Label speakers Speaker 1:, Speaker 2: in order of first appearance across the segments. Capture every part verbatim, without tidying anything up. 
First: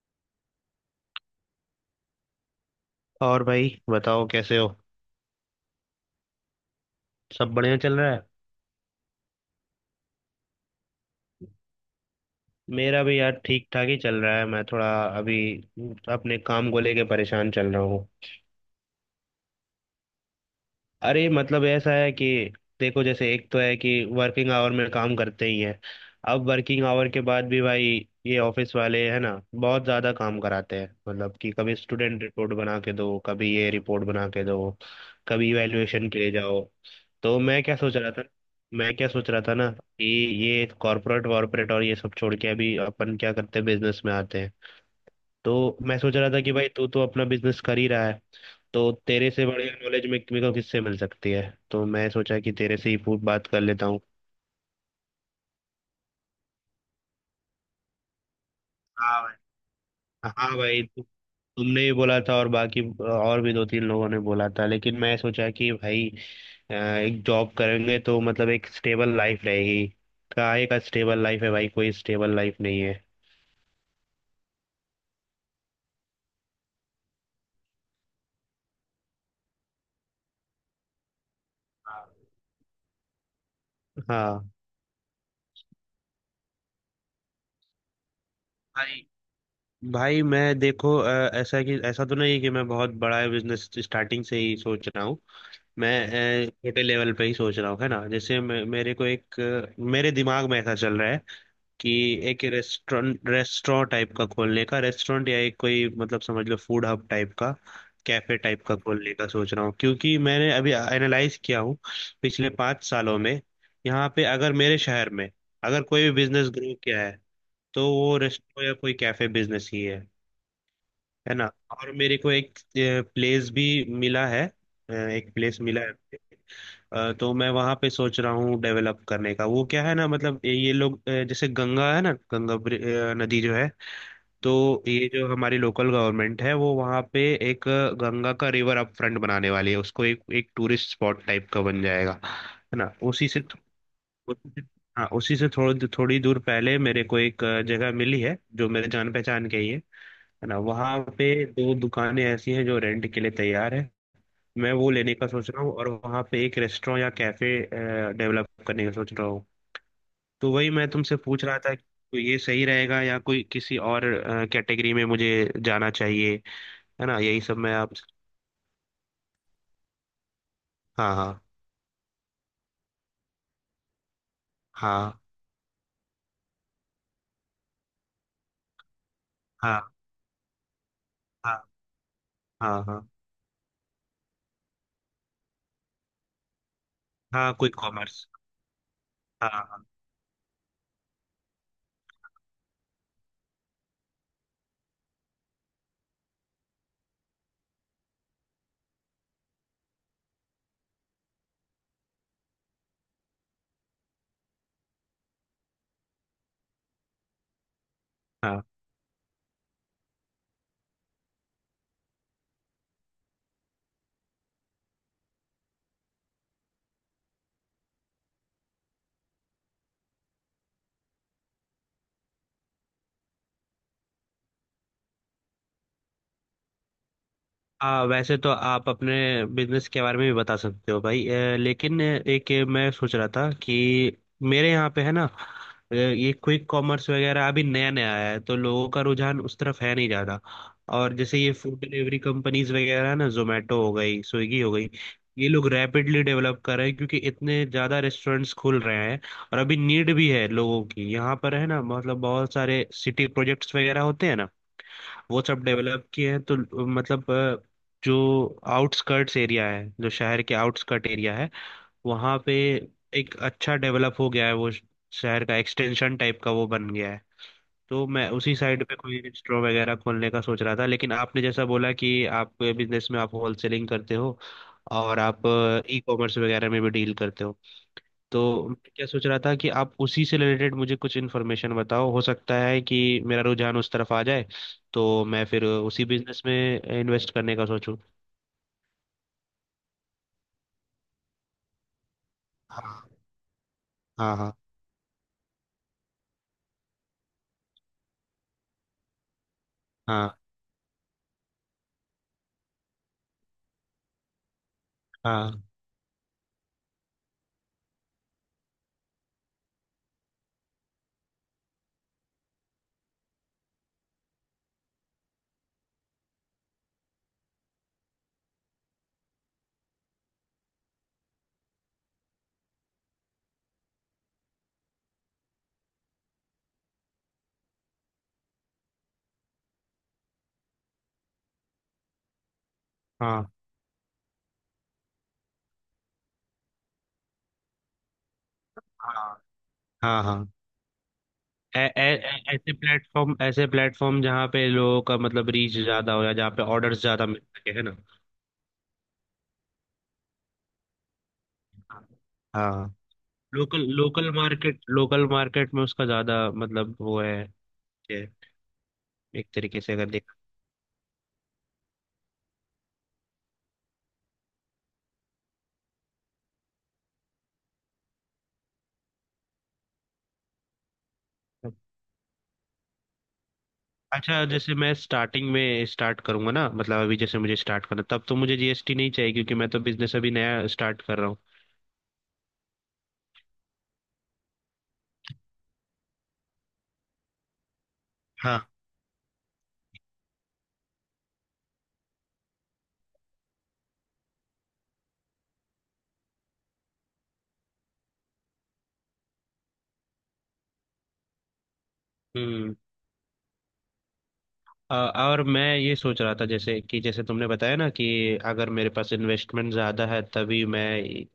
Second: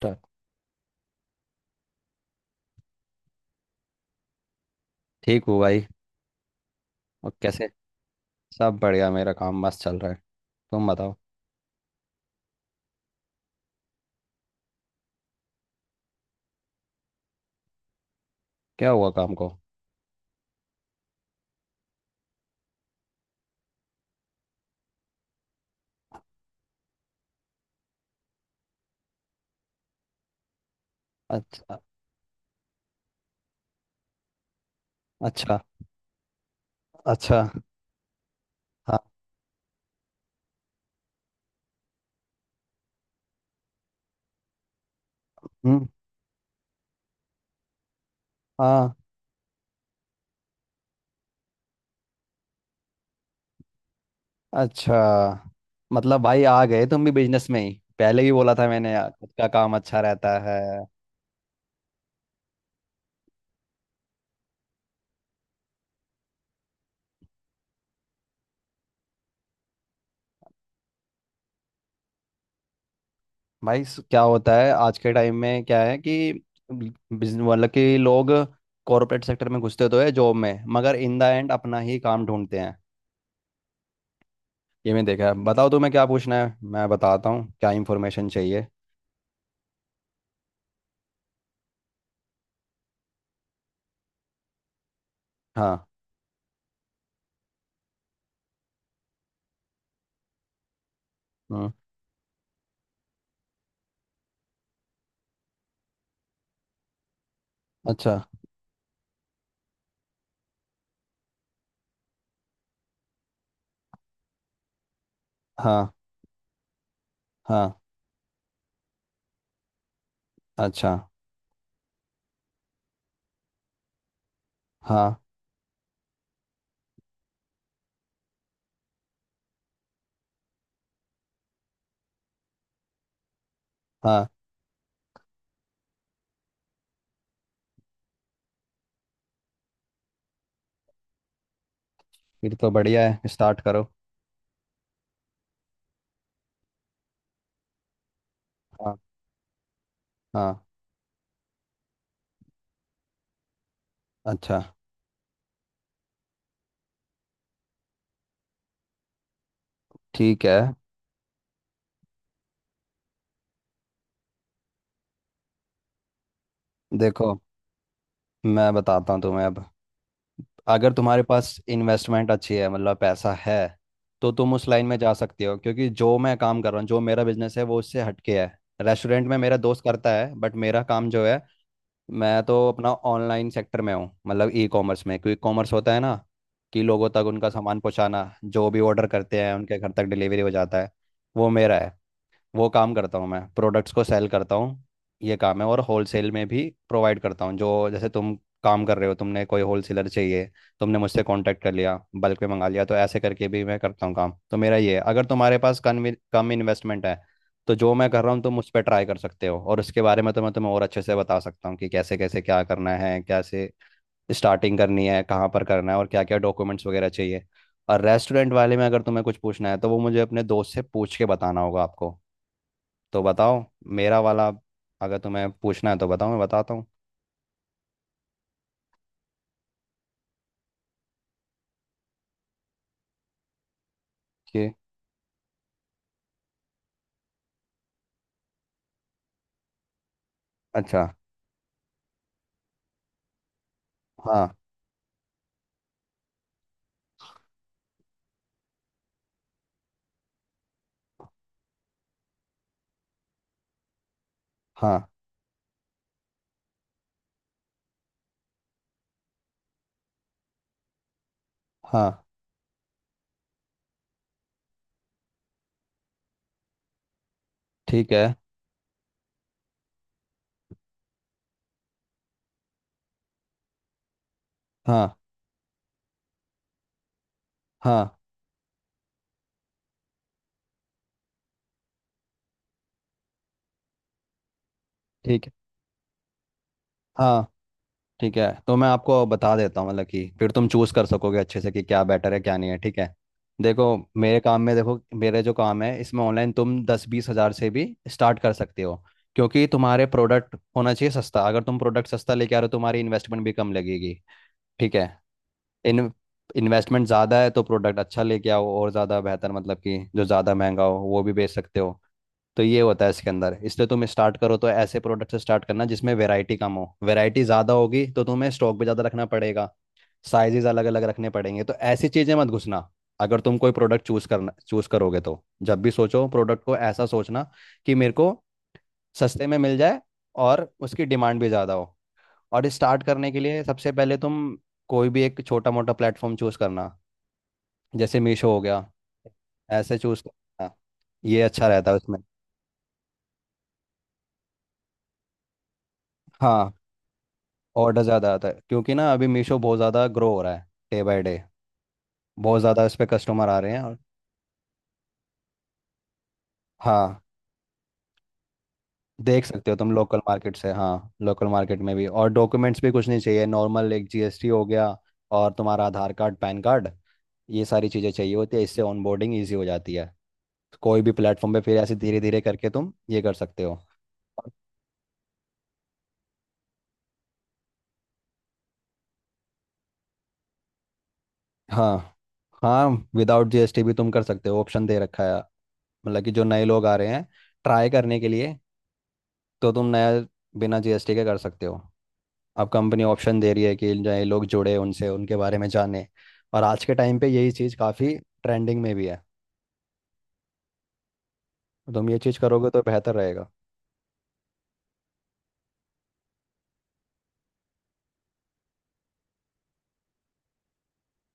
Speaker 1: ता-
Speaker 2: और भाई बताओ कैसे हो।
Speaker 1: ठीक हूँ भाई। और
Speaker 2: सब
Speaker 1: कैसे?
Speaker 2: बढ़िया चल रहा है।
Speaker 1: सब बढ़िया, मेरा काम मस्त चल रहा है। तुम बताओ।
Speaker 2: मेरा भी यार ठीक ठाक ही चल रहा है, मैं थोड़ा अभी अपने काम को लेके परेशान चल रहा हूँ।
Speaker 1: क्या हुआ काम को?
Speaker 2: अरे मतलब ऐसा है कि देखो जैसे एक तो है कि वर्किंग आवर में काम करते ही हैं, अब वर्किंग आवर के बाद भी भाई ये ऑफिस वाले है ना बहुत ज़्यादा काम कराते हैं। मतलब कि कभी
Speaker 1: अच्छा।
Speaker 2: स्टूडेंट रिपोर्ट बना के दो, कभी ये रिपोर्ट बना के दो, कभी
Speaker 1: अच्छा।
Speaker 2: इवैल्यूएशन के लिए जाओ।
Speaker 1: अच्छा।
Speaker 2: तो मैं क्या सोच रहा था, मैं
Speaker 1: हाँ।
Speaker 2: क्या सोच रहा था ना कि ये कॉर्पोरेट वॉर्पोरेट और ये सब छोड़ के अभी अपन क्या करते हैं, बिजनेस में आते हैं। तो
Speaker 1: हम्म।
Speaker 2: मैं सोच रहा था कि भाई तू तो अपना बिजनेस कर ही रहा है, तो
Speaker 1: हाँ।
Speaker 2: तेरे से बढ़िया नॉलेज में मेरे को किससे मिल सकती है। तो मैं सोचा कि तेरे से ही पूछ बात कर लेता हूँ।
Speaker 1: अच्छा, मतलब भाई आ गए तुम भी बिजनेस में ही। पहले ही बोला था मैंने यार,
Speaker 2: हाँ
Speaker 1: खुद का
Speaker 2: भाई।
Speaker 1: काम अच्छा रहता
Speaker 2: हाँ
Speaker 1: है।
Speaker 2: भाई तु, तुमने भी बोला था और बाकी और भी दो तीन लोगों ने बोला था, लेकिन मैं सोचा कि भाई अ, एक जॉब करेंगे तो मतलब एक स्टेबल लाइफ रहेगी। कहाँ एक स्टेबल लाइफ है भाई, कोई स्टेबल लाइफ नहीं है।
Speaker 1: भाई स- क्या होता है आज के टाइम में, क्या है कि बिजनेस मतलब कि लोग कॉरपोरेट सेक्टर में घुसते तो है जॉब में, मगर इन द एंड अपना ही काम ढूंढते हैं।
Speaker 2: हाँ
Speaker 1: ये मैं देखा है। बताओ तुम्हें क्या पूछना है, मैं बताता हूँ क्या इंफॉर्मेशन चाहिए।
Speaker 2: भाई। भाई मैं देखो अ, ऐसा कि ऐसा तो नहीं है कि मैं बहुत बड़ा बिजनेस स्टार्टिंग से ही सोच रहा हूँ।
Speaker 1: हाँ।
Speaker 2: मैं अ, छोटे लेवल पे ही सोच रहा हूँ, है ना। जैसे मे- मेरे को एक अ, मेरे दिमाग में ऐसा चल रहा है
Speaker 1: हम्म।
Speaker 2: कि एक रेस्टोरेंट रेस्टोरेंट टाइप का खोलने का, रेस्टोरेंट या एक कोई मतलब समझ लो फूड हब टाइप का,
Speaker 1: अच्छा।
Speaker 2: कैफे टाइप का खोलने का सोच रहा हूँ। क्योंकि मैंने अभी एनालाइज किया हूँ, पिछले पाँच सालों में यहाँ पे अगर मेरे शहर में अगर
Speaker 1: हाँ।
Speaker 2: कोई भी बिजनेस ग्रो किया है
Speaker 1: हाँ।
Speaker 2: तो वो रेस्टोरेंट या कोई कैफे बिजनेस ही है
Speaker 1: अच्छा।
Speaker 2: है ना। और मेरे को एक प्लेस भी मिला है। अ,
Speaker 1: हाँ।
Speaker 2: एक प्लेस मिला है। अ, तो मैं वहाँ पे सोच रहा हूँ डेवलप करने का। वो क्या है ना मतलब ये लोग अ, जैसे गंगा है ना, गंगा ब्रि- अ, नदी जो है,
Speaker 1: हाँ,
Speaker 2: तो ये जो हमारी लोकल गवर्नमेंट है वो वहाँ पे एक अ, गंगा का रिवर अप फ्रंट बनाने वाली है, उसको एक एक टूरिस्ट स्पॉट टाइप का बन जाएगा,
Speaker 1: फिर तो
Speaker 2: है ना,
Speaker 1: बढ़िया है,
Speaker 2: उसी से।
Speaker 1: स्टार्ट करो।
Speaker 2: उसी से- हाँ उसी से थोड़ी थोड़ी दूर पहले मेरे को एक अ, जगह मिली है जो मेरे
Speaker 1: हाँ।
Speaker 2: जान पहचान के ही है है ना।
Speaker 1: हाँ।
Speaker 2: वहाँ पे दो दुकानें ऐसी हैं जो रेंट के लिए तैयार है।
Speaker 1: अच्छा।
Speaker 2: मैं वो लेने का सोच रहा हूँ और वहाँ पे एक रेस्टोरेंट या कैफे डेवलप करने का सोच रहा हूँ।
Speaker 1: ठीक
Speaker 2: तो
Speaker 1: है।
Speaker 2: वही मैं तुमसे पूछ रहा था कि तो ये सही रहेगा या कोई किसी और कैटेगरी में मुझे जाना चाहिए, है ना।
Speaker 1: देखो,
Speaker 2: यही सब मैं आप।
Speaker 1: मैं बताता हूँ तुम्हें अब। अगर
Speaker 2: हाँ
Speaker 1: तुम्हारे
Speaker 2: हाँ।
Speaker 1: पास इन्वेस्टमेंट अच्छी है, मतलब पैसा है, तो तुम उस लाइन में जा
Speaker 2: हाँ
Speaker 1: सकती हो, क्योंकि जो मैं काम कर रहा हूँ, जो मेरा बिजनेस है वो उससे हटके है। रेस्टोरेंट में मेरा
Speaker 2: हाँ।
Speaker 1: दोस्त करता है, बट मेरा काम जो है,
Speaker 2: हाँ
Speaker 1: मैं तो
Speaker 2: हाँ।
Speaker 1: अपना
Speaker 2: हाँ
Speaker 1: ऑनलाइन सेक्टर में हूँ, मतलब ई कॉमर्स में। क्विक कॉमर्स होता है ना, कि लोगों तक उनका
Speaker 2: हाँ क्विक
Speaker 1: सामान पहुँचाना,
Speaker 2: कॉमर्स।
Speaker 1: जो भी ऑर्डर करते
Speaker 2: हाँ
Speaker 1: हैं
Speaker 2: quick commerce,
Speaker 1: उनके
Speaker 2: हाँ।
Speaker 1: घर तक डिलीवरी हो जाता है। वो मेरा है, वो काम करता हूँ मैं। प्रोडक्ट्स को सेल करता हूँ, ये काम है। और होलसेल में भी प्रोवाइड करता हूँ। जो जैसे तुम काम कर रहे हो, तुमने कोई होलसेलर चाहिए, तुमने मुझसे कांटेक्ट कर लिया, बल्क में मंगा लिया, तो ऐसे करके भी मैं करता हूँ। काम तो मेरा ये है। अगर तुम्हारे पास कम कम इन्वेस्टमेंट है तो जो मैं कर रहा हूँ तुम
Speaker 2: हाँ।
Speaker 1: उस पर ट्राई कर सकते हो। और उसके बारे में तो मैं तुम्हें और अच्छे से बता सकता हूँ कि कैसे कैसे क्या करना है, कैसे स्टार्टिंग करनी है, कहाँ पर करना है, और क्या क्या डॉक्यूमेंट्स वगैरह चाहिए। और रेस्टोरेंट वाले में अगर तुम्हें कुछ पूछना है तो वो मुझे अपने दोस्त से पूछ के बताना होगा आपको। तो बताओ मेरा वाला, अगर तुम्हें पूछना है तो बताओ मैं बताता हूँ
Speaker 2: आ, वैसे तो आप अपने बिजनेस के बारे में भी बता सकते हो भाई। अ, लेकिन एक ये मैं सोच रहा था कि
Speaker 1: कि।
Speaker 2: मेरे यहाँ पे है ना अ, ये क्विक कॉमर्स वगैरह अभी नया नया आया है तो लोगों का रुझान उस तरफ है नहीं ज़्यादा।
Speaker 1: अच्छा।
Speaker 2: और जैसे ये फूड डिलीवरी कंपनीज वगैरह है ना, जोमेटो हो गई,
Speaker 1: हाँ।
Speaker 2: स्विगी हो गई, ये लोग रैपिडली डेवलप कर रहे हैं क्योंकि इतने ज़्यादा रेस्टोरेंट्स खुल रहे हैं। और अभी नीड भी है लोगों की यहाँ पर, है ना। मतलब बहुत सारे सिटी प्रोजेक्ट्स वगैरह होते हैं ना,
Speaker 1: हाँ।
Speaker 2: वो सब डेवलप किए हैं। तो मतलब अ, जो आउटस्कर्ट्स एरिया है, जो शहर के आउटस्कर्ट एरिया है,
Speaker 1: हाँ।
Speaker 2: वहाँ पे एक अच्छा डेवलप हो गया है, वो श- शहर का एक्सटेंशन टाइप का वो बन गया है। तो
Speaker 1: ठीक है।
Speaker 2: मैं उसी साइड पे कोई रेस्टोरेंट वगैरह खोलने का सोच रहा था, लेकिन आपने जैसा बोला कि आप बिजनेस में आप होलसेलिंग करते हो
Speaker 1: हाँ।
Speaker 2: और आप ई कॉमर्स वगैरह में भी डील करते हो।
Speaker 1: हाँ।
Speaker 2: तो मैं क्या सोच रहा था कि आप उसी से रिलेटेड मुझे कुछ इन्फॉर्मेशन बताओ, हो सकता है कि मेरा रुझान उस तरफ आ जाए, तो मैं
Speaker 1: ठीक है।
Speaker 2: फिर उसी बिजनेस में इन्वेस्ट
Speaker 1: हाँ।
Speaker 2: करने का सोचूं।
Speaker 1: ठीक है, तो मैं आपको बता देता हूँ, मतलब कि फिर तुम चूज़ कर सकोगे अच्छे से कि क्या बेटर है, क्या नहीं है। ठीक
Speaker 2: हाँ
Speaker 1: है? देखो,
Speaker 2: हाँ।
Speaker 1: मेरे
Speaker 2: हाँ
Speaker 1: काम में, देखो मेरे जो काम है, इसमें ऑनलाइन तुम दस बीस हज़ार से भी स्टार्ट कर सकते हो। क्योंकि तुम्हारे
Speaker 2: हाँ।
Speaker 1: प्रोडक्ट होना चाहिए सस्ता। अगर तुम प्रोडक्ट सस्ता लेके आ रहे हो तुम्हारी इन्वेस्टमेंट भी कम लगेगी, ठीक है?
Speaker 2: हाँ
Speaker 1: इन इन्वेस्टमेंट ज़्यादा है तो प्रोडक्ट अच्छा लेके आओ और ज़्यादा बेहतर, मतलब कि जो ज़्यादा महंगा हो वो भी बेच सकते हो। तो ये होता है इसके अंदर। इसलिए तुम स्टार्ट करो तो ऐसे प्रोडक्ट से स्टार्ट करना जिसमें वैरायटी कम हो। वैरायटी ज़्यादा होगी तो तुम्हें स्टॉक भी ज़्यादा रखना पड़ेगा, साइजेस अलग अलग रखने पड़ेंगे, तो ऐसी चीज़ें मत घुसना। अगर तुम कोई प्रोडक्ट चूज करना चूज करोगे तो जब भी सोचो प्रोडक्ट को ऐसा सोचना कि मेरे को सस्ते में मिल जाए और उसकी डिमांड भी ज़्यादा हो। और स्टार्ट करने के
Speaker 2: हाँ।
Speaker 1: लिए सबसे पहले तुम कोई भी एक छोटा मोटा प्लेटफॉर्म चूज करना, जैसे मीशो हो गया, ऐसे चूज
Speaker 2: हाँ हाँ हाँ।
Speaker 1: करना। ये अच्छा
Speaker 2: ऐ-
Speaker 1: रहता है
Speaker 2: ऐ-
Speaker 1: उसमें।
Speaker 2: ऐ- ऐसे प्लेटफॉर्म, ऐसे प्लेटफॉर्म जहाँ पे लोगों का मतलब रीच ज्यादा हो या जहाँ पे
Speaker 1: हाँ,
Speaker 2: ऑर्डर्स ज्यादा मिल सके, है ना।
Speaker 1: ऑर्डर ज़्यादा आता है, क्योंकि ना अभी मीशो बहुत ज़्यादा ग्रो हो रहा है डे बाय डे। बहुत ज़्यादा
Speaker 2: हाँ
Speaker 1: इस पे कस्टमर आ रहे हैं।
Speaker 2: लोकल
Speaker 1: और
Speaker 2: लोकल मार्केट, लोकल मार्केट में उसका ज्यादा मतलब वो
Speaker 1: हाँ,
Speaker 2: है है,
Speaker 1: देख
Speaker 2: एक
Speaker 1: सकते हो
Speaker 2: तरीके
Speaker 1: तुम
Speaker 2: से अगर
Speaker 1: लोकल
Speaker 2: देखा।
Speaker 1: मार्केट से, हाँ लोकल मार्केट में भी। और डॉक्यूमेंट्स भी कुछ नहीं चाहिए, नॉर्मल एक जी एस टी हो गया और तुम्हारा आधार कार्ड, पैन कार्ड, ये सारी चीज़ें चाहिए होती है। इससे ऑनबोर्डिंग ईजी हो जाती है कोई भी प्लेटफॉर्म पे। फिर ऐसे धीरे धीरे करके तुम ये कर सकते हो।
Speaker 2: अच्छा जैसे मैं स्टार्टिंग में स्टार्ट करूंगा ना, मतलब अभी जैसे मुझे स्टार्ट करना, तब तो मुझे जीएसटी नहीं चाहिए क्योंकि मैं तो बिजनेस अभी नया स्टार्ट कर रहा हूँ।
Speaker 1: हाँ। हाँ, विदाउट जी एस टी भी तुम कर सकते हो, ऑप्शन दे रखा है, मतलब कि जो नए लोग आ रहे हैं ट्राई करने के लिए,
Speaker 2: हाँ।
Speaker 1: तो तुम नया बिना जी एस टी के कर सकते हो। अब कंपनी ऑप्शन दे रही है कि नए लोग जुड़े, उनसे उनके बारे में जाने। और आज के टाइम पे यही चीज़ काफ़ी ट्रेंडिंग में भी है। तुम ये चीज़ करोगे
Speaker 2: हम्म।
Speaker 1: तो बेहतर रहेगा।
Speaker 2: अ, और मैं ये सोच रहा था जैसे कि जैसे तुमने बताया ना कि अगर मेरे पास इन्वेस्टमेंट ज़्यादा है तभी मैं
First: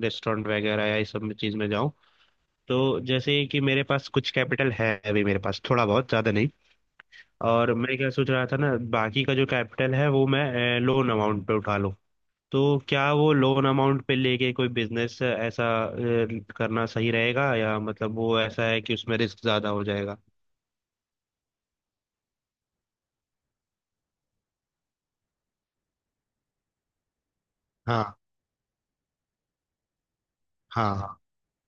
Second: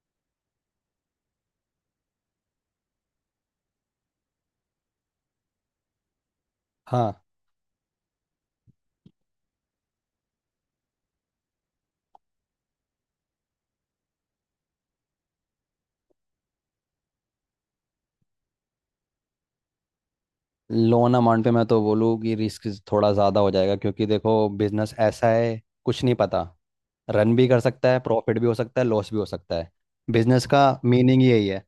Speaker 2: रेस्टोरेंट वगैरह या इस सब में चीज़ में जाऊं। तो जैसे कि मेरे पास कुछ कैपिटल है अभी, मेरे पास थोड़ा बहुत ज़्यादा नहीं।
Speaker 1: हाँ,
Speaker 2: और मैं क्या सोच रहा था ना, बाकी का जो कैपिटल है वो मैं लोन अमाउंट पे उठा लूं। तो क्या वो लोन अमाउंट पे लेके कोई बिजनेस ऐसा अ, करना सही रहेगा, या मतलब वो ऐसा है कि उसमें रिस्क ज्यादा हो जाएगा।
Speaker 1: लोन अमाउंट पे मैं तो बोलूँ कि रिस्क थोड़ा ज़्यादा हो जाएगा, क्योंकि देखो बिजनेस ऐसा है, कुछ नहीं पता। रन भी कर सकता है,
Speaker 2: हाँ
Speaker 1: प्रॉफिट भी हो सकता है, लॉस भी हो सकता है। बिजनेस का
Speaker 2: हाँ। हाँ।
Speaker 1: मीनिंग यही है।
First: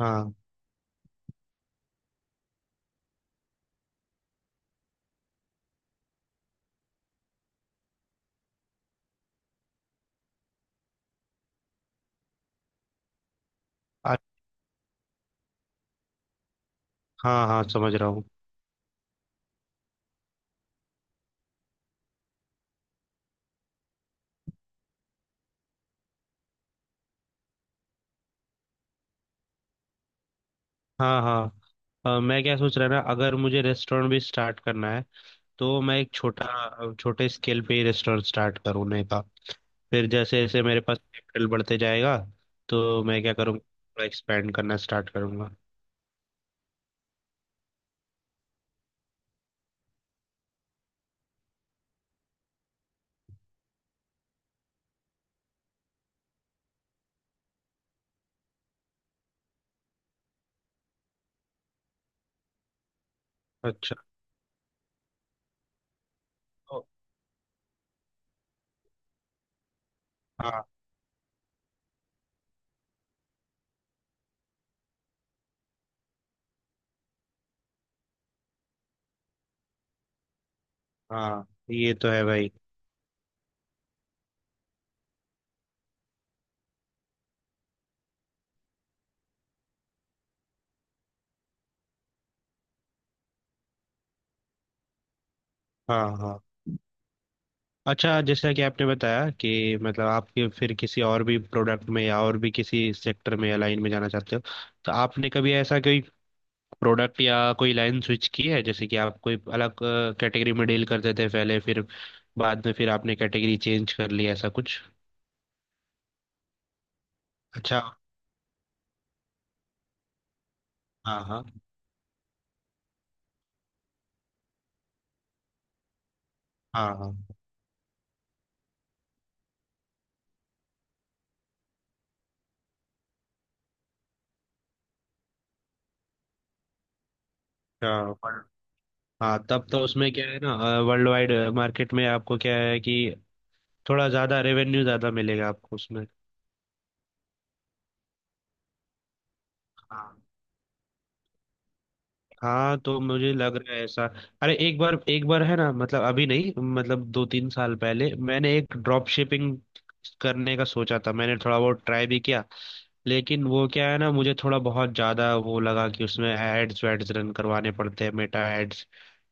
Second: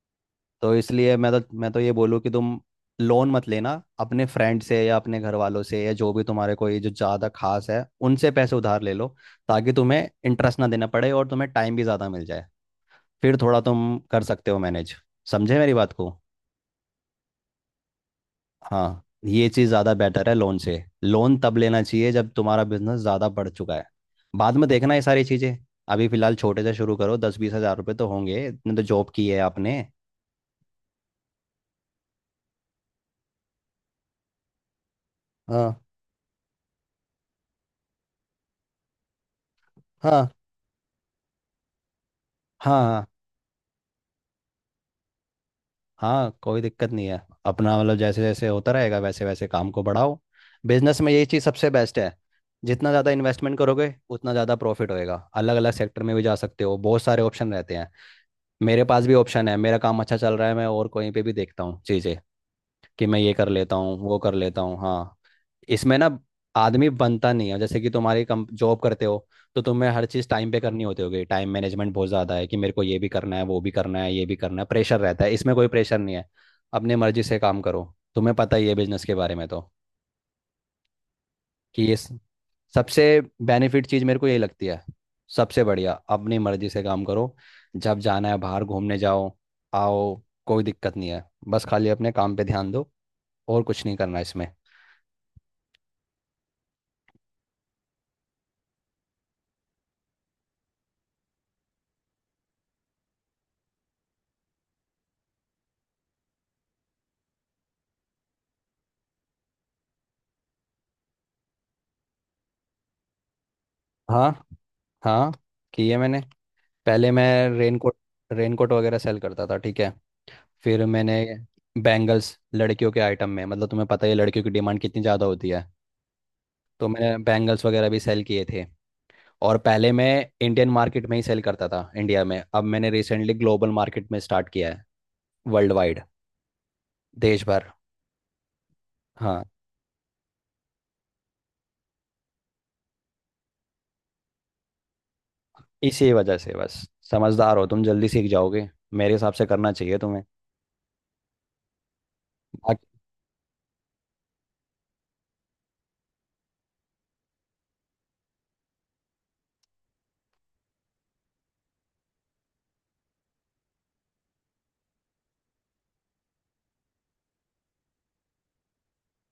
Speaker 2: हाँ
Speaker 1: तो इसलिए मैं तो मैं तो ये बोलूँ कि तुम लोन मत लेना। अपने फ्रेंड से या अपने घर वालों से या जो भी तुम्हारे कोई जो ज़्यादा खास है उनसे पैसे उधार ले लो, ताकि तुम्हें इंटरेस्ट ना देना पड़े और तुम्हें टाइम भी ज़्यादा मिल जाए, फिर थोड़ा तुम
Speaker 2: अ-
Speaker 1: कर सकते हो मैनेज। समझे मेरी बात को?
Speaker 2: हाँ हाँ, समझ रहा हूँ।
Speaker 1: हाँ, ये चीज़ ज़्यादा बेटर है लोन से। लोन तब लेना चाहिए जब तुम्हारा बिजनेस ज़्यादा बढ़ चुका है, बाद में देखना ये सारी चीज़ें। अभी फ़िलहाल छोटे से शुरू करो, दस बीस हज़ार रुपये तो होंगे, इतने तो जॉब की है आपने।
Speaker 2: हाँ हाँ। अ, मैं क्या सोच रहा ना, अगर मुझे रेस्टोरेंट भी स्टार्ट करना है
Speaker 1: हाँ।
Speaker 2: तो मैं एक छोटा अ, छोटे स्केल पे ही रेस्टोरेंट स्टार्ट करूँने का। फिर
Speaker 1: हाँ।
Speaker 2: जैसे जैसे मेरे पास कैपिटल बढ़ते जाएगा
Speaker 1: हाँ।
Speaker 2: तो
Speaker 1: हाँ।
Speaker 2: मैं क्या करूँगा, थोड़ा एक्सपेंड करना स्टार्ट करूँगा।
Speaker 1: हाँ, कोई दिक्कत नहीं है। अपना मतलब जैसे जैसे होता रहेगा वैसे वैसे काम को बढ़ाओ। बिजनेस में यही चीज़ सबसे बेस्ट है। जितना ज़्यादा इन्वेस्टमेंट करोगे उतना ज़्यादा प्रॉफिट होएगा। अलग अलग सेक्टर में भी जा सकते हो, बहुत सारे ऑप्शन रहते हैं। मेरे पास भी ऑप्शन है, मेरा काम अच्छा चल रहा है, मैं और कहीं पे भी देखता हूँ चीज़ें कि मैं ये कर लेता
Speaker 2: अच्छा।
Speaker 1: हूँ, वो कर लेता हूँ। हाँ, इसमें ना
Speaker 2: तो-
Speaker 1: आदमी बनता नहीं है। जैसे कि तुम्हारी कम जॉब करते हो तो तुम्हें हर चीज़ टाइम पे
Speaker 2: हाँ
Speaker 1: करनी होती होगी, टाइम मैनेजमेंट बहुत ज़्यादा है कि मेरे को ये भी करना है, वो भी करना है, ये भी करना है, प्रेशर रहता है। इसमें कोई प्रेशर नहीं है, अपने मर्जी से काम करो। तुम्हें पता ही है बिजनेस के बारे में तो,
Speaker 2: हाँ,
Speaker 1: कि
Speaker 2: ये
Speaker 1: ये
Speaker 2: तो
Speaker 1: स-
Speaker 2: है भाई।
Speaker 1: सबसे बेनिफिट चीज़ मेरे को यही लगती है। सबसे बढ़िया, अपनी मर्जी से काम करो, जब जाना है बाहर घूमने जाओ आओ, कोई दिक्कत नहीं है। बस खाली अपने काम पे ध्यान दो और कुछ नहीं करना इसमें।
Speaker 2: हाँ हाँ। अच्छा जैसा कि आपने बताया कि मतलब आप कि- फिर किसी और भी प्रोडक्ट में या और भी किसी सेक्टर में या लाइन में जाना चाहते हो, तो आपने कभी ऐसा कोई प्रोडक्ट या कोई लाइन स्विच की है, जैसे कि आप कोई अलग कैटेगरी में डील करते थे पहले, फिर बाद में फिर आपने कैटेगरी चेंज कर ली
Speaker 1: हाँ।
Speaker 2: ऐसा कुछ।
Speaker 1: हाँ, किए मैंने। पहले मैं
Speaker 2: अच्छा।
Speaker 1: रेनकोट, रेनकोट वगैरह सेल करता था, ठीक है? फिर
Speaker 2: हाँ
Speaker 1: मैंने
Speaker 2: हाँ।
Speaker 1: बैंगल्स, लड़कियों के आइटम में, मतलब तुम्हें पता ही है लड़कियों की डिमांड कितनी ज़्यादा होती है,
Speaker 2: हाँ
Speaker 1: तो
Speaker 2: हाँ।
Speaker 1: मैंने बैंगल्स वगैरह भी सेल किए थे। और पहले मैं इंडियन मार्केट में ही सेल करता था, इंडिया में। अब मैंने रिसेंटली ग्लोबल मार्केट में स्टार्ट किया है, वर्ल्ड वाइड, देश भर।
Speaker 2: अच्छा, पर- हाँ
Speaker 1: हाँ,
Speaker 2: तब तो उसमें क्या है ना, वर्ल्ड वाइड मार्केट में आपको क्या है कि थोड़ा ज़्यादा रेवेन्यू ज़्यादा मिलेगा आपको उसमें।
Speaker 1: इसी वजह से बस। समझदार हो तुम, जल्दी सीख जाओगे। मेरे हिसाब से करना चाहिए तुम्हें।
Speaker 2: हाँ
Speaker 1: बाकी-
Speaker 2: तो मुझे लग रहा है ऐसा। अरे एक बार एक बार है ना, मतलब अभी नहीं मतलब दो तीन साल पहले मैंने एक ड्रॉप शिपिंग करने का सोचा था, मैंने थोड़ा बहुत ट्राई भी किया। लेकिन वो क्या है ना, मुझे थोड़ा बहुत ज्यादा वो लगा कि उसमें एड्स वैड्स रन करवाने पड़ते हैं, मेटा एड्स।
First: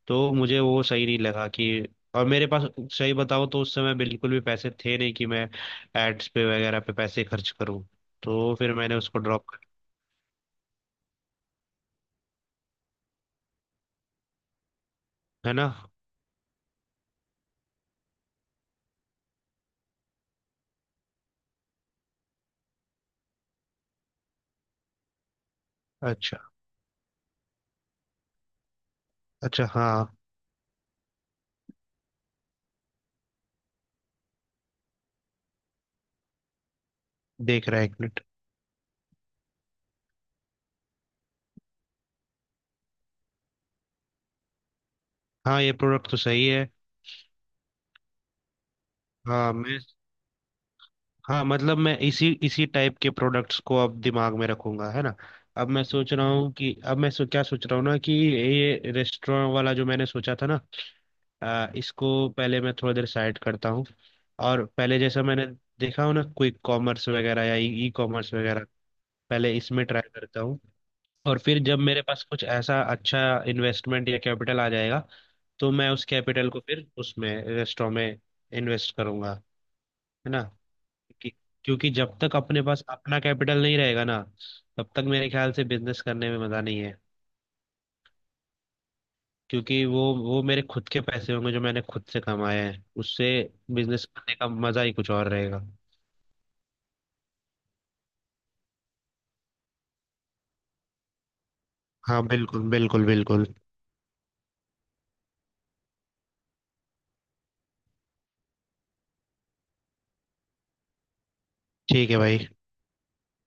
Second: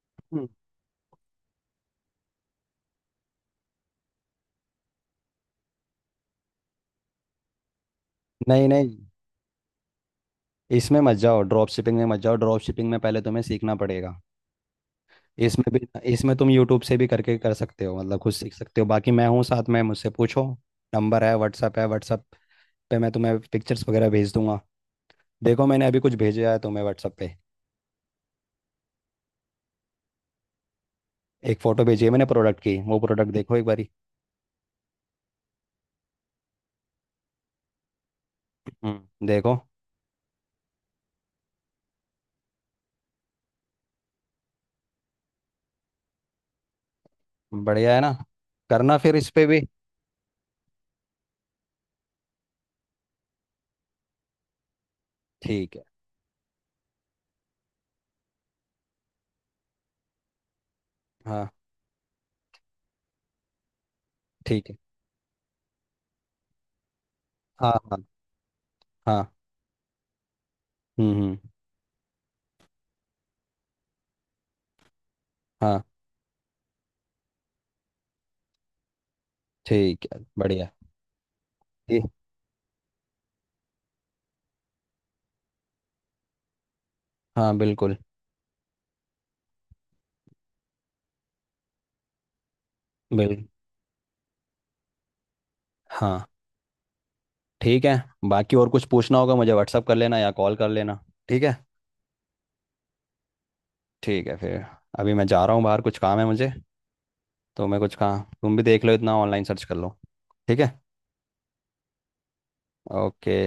Speaker 2: तो
Speaker 1: हम्म,
Speaker 2: मुझे वो सही नहीं लगा कि, और मेरे पास सही बताऊँ तो उस समय बिल्कुल भी पैसे थे नहीं कि मैं एड्स पे वगैरह पे पैसे खर्च करूँ। तो
Speaker 1: नहीं
Speaker 2: फिर
Speaker 1: नहीं,
Speaker 2: मैंने उसको ड्रॉप कर,
Speaker 1: इसमें मत जाओ, ड्रॉप शिपिंग में मत जाओ। ड्रॉप शिपिंग में पहले तुम्हें सीखना पड़ेगा,
Speaker 2: है
Speaker 1: इसमें
Speaker 2: ना।
Speaker 1: भी। इसमें तुम यूट्यूब से भी करके कर सकते हो, मतलब खुद सीख सकते हो। बाकी मैं हूँ साथ में, मुझसे पूछो। नंबर है, व्हाट्सअप है, व्हाट्सअप पे मैं तुम्हें पिक्चर्स वगैरह भेज दूंगा। देखो मैंने अभी कुछ
Speaker 2: अच्छा।
Speaker 1: भेजा है तुम्हें व्हाट्सअप पे।
Speaker 2: अच्छा हाँ।
Speaker 1: एक फ़ोटो भेजी है मैंने प्रोडक्ट की, वो प्रोडक्ट देखो एक बारी।
Speaker 2: देख रहा है एक मिनट।
Speaker 1: हम्म, देखो।
Speaker 2: हाँ ये प्रोडक्ट तो सही है।
Speaker 1: बढ़िया है ना? करना फिर इस पे
Speaker 2: हाँ
Speaker 1: भी।
Speaker 2: मैं, हाँ मतलब मैं इसी इसी टाइप के प्रोडक्ट्स को अब दिमाग में रखूंगा, है ना। अब
Speaker 1: ठीक
Speaker 2: मैं
Speaker 1: है।
Speaker 2: सोच रहा हूँ कि अब मैं सो, क्या सोच रहा हूँ ना कि ये रेस्टोरेंट वाला जो मैंने सोचा था ना
Speaker 1: हाँ।
Speaker 2: अ, इसको पहले मैं थोड़ा देर साइड करता हूँ। और
Speaker 1: ठीक है।
Speaker 2: पहले जैसा मैंने देखा हो ना, क्विक कॉमर्स वगैरह या
Speaker 1: हाँ।
Speaker 2: ई
Speaker 1: हाँ।
Speaker 2: कॉमर्स वगैरह,
Speaker 1: हाँ।
Speaker 2: पहले इसमें ट्राई करता हूँ।
Speaker 1: हम्म। हम्म।
Speaker 2: और फिर जब मेरे पास कुछ ऐसा अच्छा इन्वेस्टमेंट या कैपिटल आ जाएगा तो
Speaker 1: हाँ।
Speaker 2: मैं उस कैपिटल को फिर उसमें रेस्टोरेंट में इन्वेस्ट करूंगा,
Speaker 1: ठीक है,
Speaker 2: है ना।
Speaker 1: बढ़िया।
Speaker 2: कि- क्योंकि
Speaker 1: ये।
Speaker 2: जब तक अपने पास अपना कैपिटल नहीं रहेगा ना, तब तक मेरे ख्याल से बिजनेस करने में मजा नहीं है।
Speaker 1: हाँ, बिल्कुल,
Speaker 2: क्योंकि वो वो मेरे खुद के पैसे होंगे जो मैंने खुद से कमाए हैं, उससे
Speaker 1: बिल्कुल।
Speaker 2: बिजनेस करने का मजा ही कुछ और रहेगा।
Speaker 1: हाँ, ठीक है। बाकी और कुछ पूछना होगा मुझे व्हाट्सअप कर लेना या कॉल कर लेना, ठीक है?
Speaker 2: हाँ बिल्कुल बिल्कुल बिल्कुल।
Speaker 1: ठीक है फिर, अभी मैं जा रहा हूँ बाहर, कुछ काम है मुझे। तो मैं कुछ काम, तुम भी देख लो इतना, ऑनलाइन सर्च कर लो, ठीक है?
Speaker 2: ठीक है भाई।
Speaker 1: ओके।